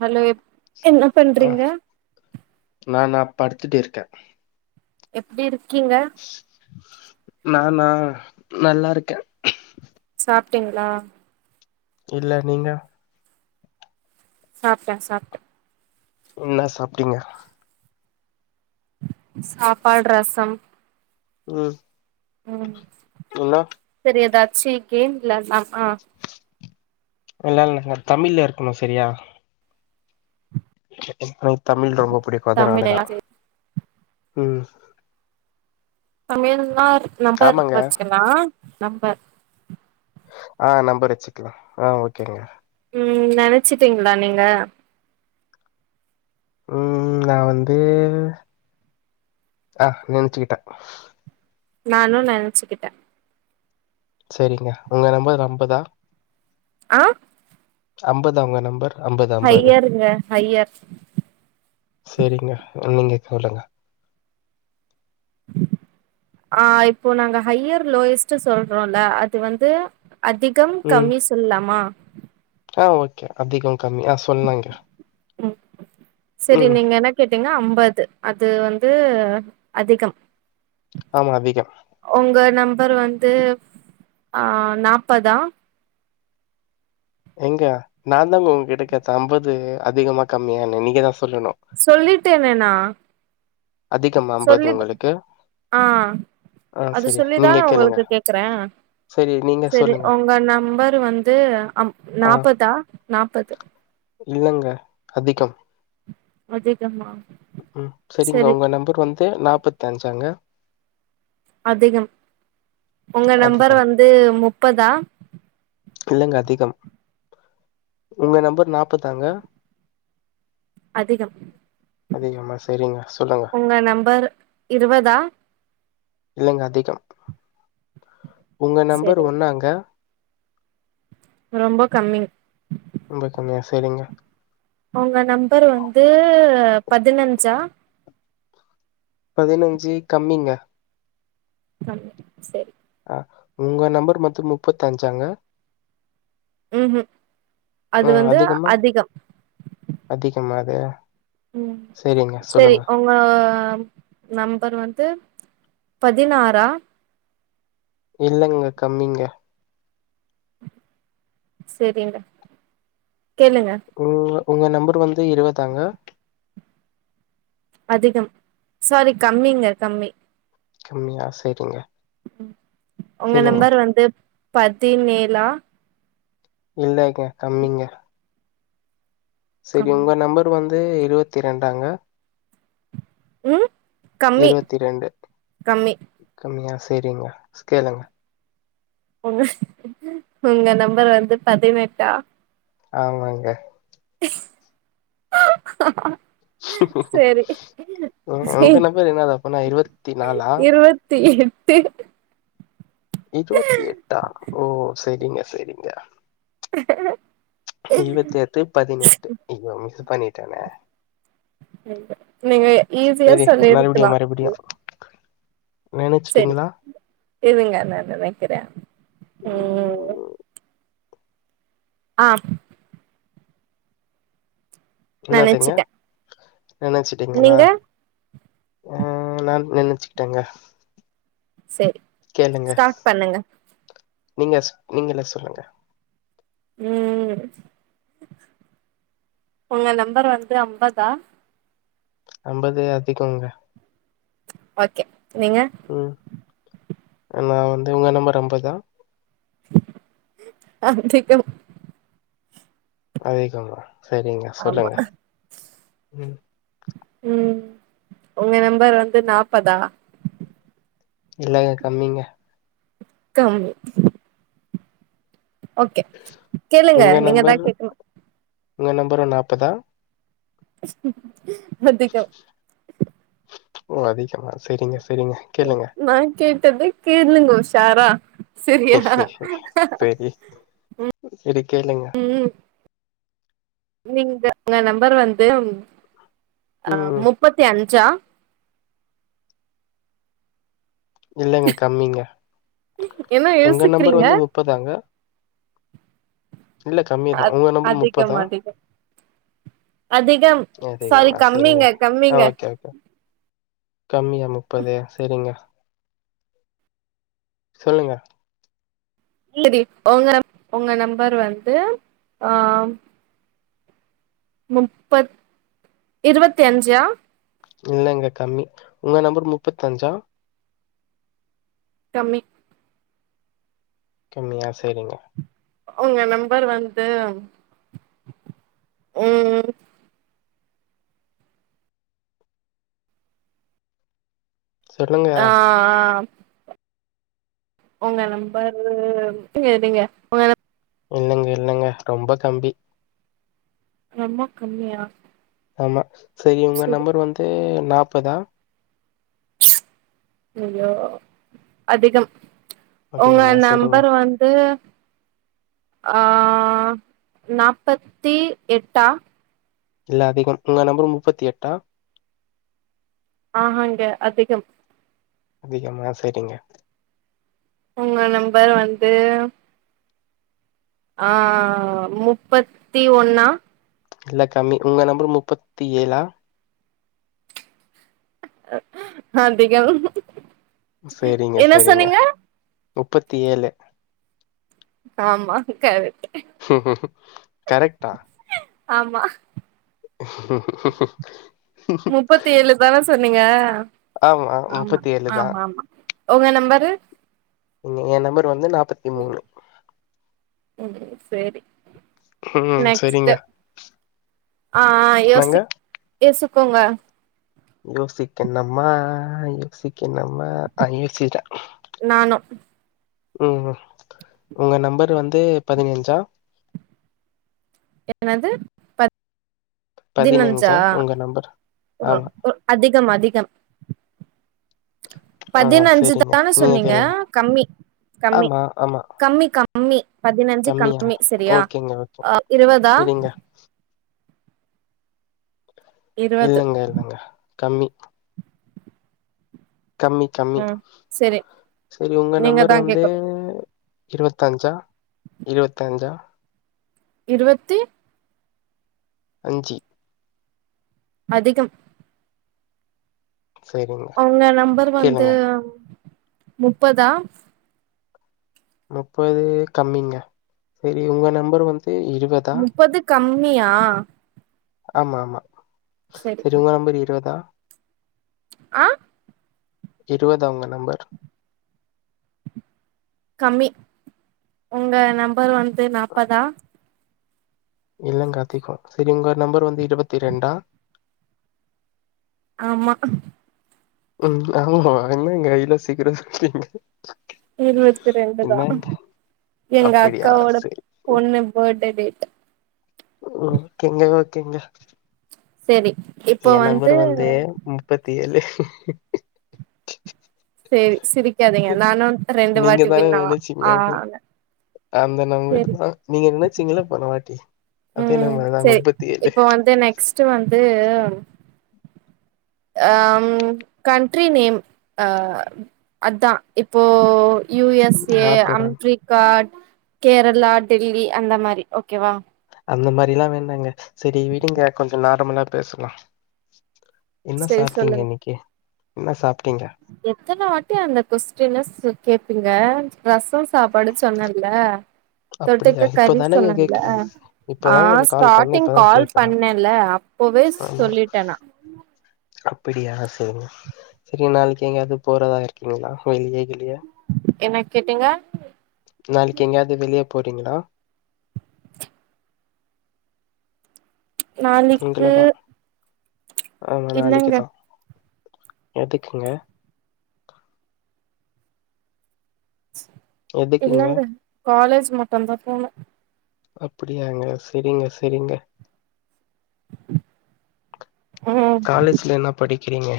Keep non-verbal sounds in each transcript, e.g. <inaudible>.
Hello என்ன ஆ பண்றீங்க நானா படுத்துட்டு இருக்கே எப்டி இருக்கீங்க நானா நல்லா இருக்கே சாப்டீங்ளா இல்ல நீங்க சாப்ட்டே சாப்ட்டே என்னா சாப்ட்டீங்க சாப்பாட் ரசம் ம் ம் இல்ல சேரி எதாச்சி கேம் வெளாட்லாமா வெளாட்லாங்க தமிழ்ல இருக்கணு செரியா தமிழ் ரொம்ப புடிக்கும் தமிழ் அதுனாலதா ம் தமிழ்னா நம்பர் ஆமாங்க வச்சுக்கலா நம்பர் ஆ நம்பர் வச்சுக்கலா ஆ ஓகேங்க ம் நெனச்சிட்டீங்களா நீங்க ம் நா வந்து ஆ நெனச்சுக்கிட்ட நானு நெனச்சுக்கிட்ட செரிங்க ஒங்க நம்பர் அம்பதா ஆ அம்பதா ஒங்க நம்பர் அம்பது அம்பது ஹையருங்க ஹையர் செரிங்க அப்ற நீங்க கேளுங்க ஆ இப்போ நாங்க ஹையர் லோயஸ்ட்டு சொல்றோல அது வந்து அதிகம் ம் கம்மி சொல்லலாமா ஆ ஓகே அதிகம் கம்மி ஆ சொல்லுங்க ம் செரி நீங்க எனக் கேட்டீங்னா அம்பது அது வந்து அதிகம் ஆமா அதிகம் ஒங்க நம்பர் வந்து ஆ நாப்பதா எங்க நா தாங்க ஒங்க கிட்ட கேட்ட அம்பது அதிகமா கம்மியானு நீங்க தா சொல்லணும் சொல்லிட்டேனே நா அதிகமா அம்பது சொல்லி ஒங்களுக்கு ஆ அது சொல்லிதா ஒங்களுக்கு கேக்குற செரி நீங்க செரி சொல்லுங்க. ஒங்க நம்பர் வந்து அம் ஆ நாப்பதா நாப்பது இல்லங்க அதிகம் அதிகம்மா ம் செரிங்க ஒங்க நம்பர் வந்து நாப்பத்தஞ்சாங்க அதிகம் ஒங்க நம்பர் அதிகம். வந்து முப்பதா. இல்லங்க அதிகம் ஒங்க நம்பர் நாப்பதாங்க அதிகம் அதிகமா. சரிங்க. சொல்லுங்க. ஒங்க நம்பர் இருபதா இல்லங்க அதிகம் ஒங்க நம்பர் செரி ஒன்னாங்க ரொம்ப கம்மி ரொம்ப கம்மியா செரிங்க ஒங்க நம்பர் வந்து பதினஞ்சா பதினஞ்சி கம்மிங்க கம்மி செரி அ ஒங்க நம்பர் மொத்தோ முப்பத்தஞ்சாங்க ம் ம் ஆ அது வந்து அதிகமா அதிக அதிகமா அது செரிங்க சொல்லுங்க ஒங்க நம்பர் வந்து பதினாறா இல்லங்க கம்மிங்க செரிங்க கேளுங்க உ ஒங்க நம்பர் வந்து இருவதாங்க அதிகம் சாரி கம்மிங்க கம்மி கம்மியா செரிங்க ஒங்க நம்பர் வந்து பதி னேலா இல்லேங்க கம்மிங்க செரி கம்மி உங்க நம்பர் வந்து இருவத்தி ரெண்டாங்க ம் கம்மி இருவத்தி ரெண்டு கம்மி கம்மியா செரிங்க கேளுங்க ஒங்க ஒங்க நம்பர் வந்து பதினெட்டா ஆமாங்க செரி ம் சி உங்க நம்பர் என்னது அப்பனா இருவத் திஎட்டு இருவத்தி எட்டா ஓ செரிங்க செரிங்க இருவத்தி எட்டு பதினெட்டு ஐயோ மிஸு பண்ணிட்டனே நீங்க ஈஸியா செரி மறுபடியு சொல்லிருக்கலா மறுபடியு செரி நெனச்சுட்டீங்களா இருங்க நா நெனைக்கிறே உ உ உ ம். ஆம் இன்னார்டிங்க நெனச்சிட்டே நெனச்சுட்டீங்களா நீங்க ஆ நா நெனச்சுட்டேங்க செரி கேளுங்க ஸ்டார்ட் பண்ணுங்க நீங்க நீங்களே சொல்லுங்க ம் உங்க நம்பர் வந்து அம்பதா அம்பது அதிகோங்க ஓகே நீங்க ம் நா வந்து ஒங்க நம்பர் அம்பதா அதிகம் அதிகமா சரிங்க ஆமா சொல்லுங்க ம் ம் உங்க நம்பர் வந்து நாப்பதா இல்லங்க கம்மிங்க கம்மி ஓகே கேளுங்க உங்க நீங்க தா நம்பர் கேக்கணு உங்க நம்பர் நாப்பதா அதிகம் ஓ அதிகமா செரிங்க செரிங்க நா கேட்டதே கேளுங்க உஷாரா செரியா சரி ம் சரி கேளுங்க ம் நீங்க உங்க நம்பர் வந்து அ ம் முப் பத்தி அஞ்சா இல்லங்க கம்மிங்க என்ன உங்க நம்பர் யோசிக்கிறீங்க வந்து முப்பதாங்க இல்ல கம்மிதா அத் உங்க நம்பர் அதிகம் முப்பதா அதிகம் அதிகம் சாரி அதிகமா சரிங்க கம்மிங்க ஆ கம்மிங்க ஓகே ஓகே கம்மியா முப்பது செரிங்க சொல்லுங்க <unintelligible> ஒங்க ஒங்க நம்பர் வந்து ஆ ம் முப்பத் இருவத்தி அஞ்சா இல்லங்க கம்மி உங்க நம்பர் முப்பத்தஞ்சா கம்மி கம்மியா செரிங்க உங்க நம்பர் வந்து, ம் சொல்லுங்க ஆ உங்க நம்பரு நீங்க இருங்க உங்க இல்லங்க இல்லங்க ரொம்ப கம்மி ரொம்ப கம்மியா ஆமா, சேரி உங்க சரி நம்பர் வந்து நாப்பதா ஐயோ அதிகம், உங்க அதிகமா சரிங்க நம்பர் வந்து ஆ நாப்பத்தி எட்டா இல்ல அதிகம், உங்க நம்பர் முப்பத்தி எட்டா ஆஹாங்க அதிகம் அதிகமா சேரிங்க உங்க நம்பர் வந்து ஆ முப்பத்தி ஒன்னா இல்ல கம்மி உங்க நம்பர் முப்பத்தி ஏழா ஆ அதிகம், சரிங்க என்ன சரிங்க சொன்னீங்க? முப்பத்தி ஏழு ஆமா கரெக்ட்டு கரெக்டா ஆமா முப்பத்தி ஏழுதான சொன்னீங்க ஆமா முப்பத்தி ஏழு தா ஆமாமா, உங்க நம்பரு ங்க ஏ நம்பர் வந்து நாப்பத் ம் சேரி ம் நெக்ஸ்ட் சரிங்க ஆ ஆ என்னங்க யோசி யோசிக்கோங்க யோசிக்கனுமா யோசிக் கினுமா ஆ யோசிச்சிட்ட நானு ம், உங்க நம்பர் வந்து பதினஞ்சா என்னது பதினஞ்சா உங்க நம்பர் ஒரு ஆமா ஒ அதிகம் அதிகம் ஆ சரிங்க. பதினஞ்சுதான நீங்க சொன்னீங்க, கேளுங்க. கம்மி, கம்மி, ஆமா, ஆமா. கம்மி, கம் கம்மி பதினஞ்சு கம்மியா? கம்மி சரியா ஓகேங்க, அ ஓகேங்க. இருவதா சரிங்க. இருவது இல்லங்க இல்லங்க கம்மி கம்மி கம்மி ம் சரி சேரி உங்க நீங்க தா நம்பர் வந்து கேக்கணு இருவத்தஞ்சா இருவத்தஞ்சா இருவத்தி அஞ்சு அதிகம் சரிங்க. உங்க நம்பர் வந்து கேளுங்க. முப்பதா முப்பது கம்மிங்க சேரி உங்க நம்பர் வந்து இருவதா முப்பது கம்மியா ஆமா ஆமா சரி சேரி உங்க நம்பர் இருவதா ஆ இருவதா உங்க நம்பர் கம்மி, உங்க நம்பர் வந்து நாப்பதா இல்ல கத்திக்கு செரி உங்க நம்பர் வந்து இருவத்தி ரெண்டா ஆமா உ ஆமா என்னங்க இவ்ளோ சீக்ரோ சொல்ட்டீங்க இருவத்தி ரெண்டு தா என்னங்க? எங்க அப்படியா? அக்காவோட சரி. பொண்ணு பேர்து டே டேட் ம் ஓக்கேங்க ஓக்கேங்க செரி இப்போ வந்து முப்பத்தி ஏழு செரி சிரிக்காதீங்க நானு ரெண்டு நீங்க வாட்டி தானே வின் நெனச்சீங்க அது ஆனே அந்த நம்பர் தா நீங்க நெனச்சீங்கள்ள போன வாட்டி அதே நம்பர்தா முப்பத்தி ஏழு பஸ்டு வந்து ஆ கண்ட்ரி நேம் அதா இப்போ யு எஸ் ஏ நாட் உடன் அம்ரிக்கா கேரளா டெல்லி அந்த மாரி ஓக்கேவா அந்த மாரில்லா வேணாங்க செரி விடுங்க கொஞ்சோ நார்மலா பேசலா என்ன செரி சாப்ட்டீங்க சொல்லுங்க இன்னிக்கு என்ன சாப்ட்டீங்க எத்தன வாட்டி அந்த கொஸ்டின கேப்பீங்க ரசோ சாப்பாடு சொன்னேன்ல அப்டியா தொட்டுக்க கறி இப்பதானங்க சொன்னேன்ல கேக்குறாங்க ஆ இப்பதா உங்களுக்கு கால் பண்ண ஸ்டாடிங் இப்பதா கால் கேக்குறா பண்ணேல அப்பவே சொல்லிட்டே நா அப்பிடியா செரி சரி நாளைக்கு எங்கயாவது போறதா இருக்கீங்களா வெளிய கிளிய என்ன கேட்டீங்க நாளைக்கு எங்கேயாவது வெளிய போறீங்களா நாளிக்கு உங்களதா ஆமா நாளைக்குதா எதுக்குங்க எதுக்குங்க இல்லங்க காலேஜ் மட்டுந்தா போனு அப்டியாங்க செரிங்க செரிங்க ம் காலேஜ்ல என்ன படிக்கிறீங்க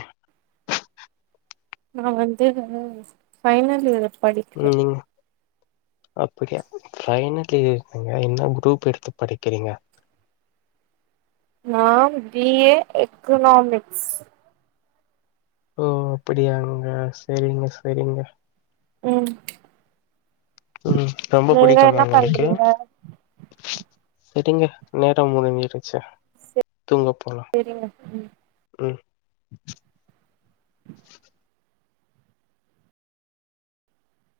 நா வந்து ஃபைனல் இயர் படிக்கிறே நீங்க அப்படியா பைனல் இயர்ங்க என்ன குரூப் எடுத்து படிக்கிறீங்க நா பி ஏ எக்கனாமிக்ஸ் ஓ அப்டியாங்க செரிங்க செரிங்க ம் உ ரொம்ப நீங்க பிடிக்குமா என்ன உங்குளுக்கு பண்றீங்க செரிங்க நேரோ முடிஞ்சிருச்சு தூங்க போலா செரிங்க ம்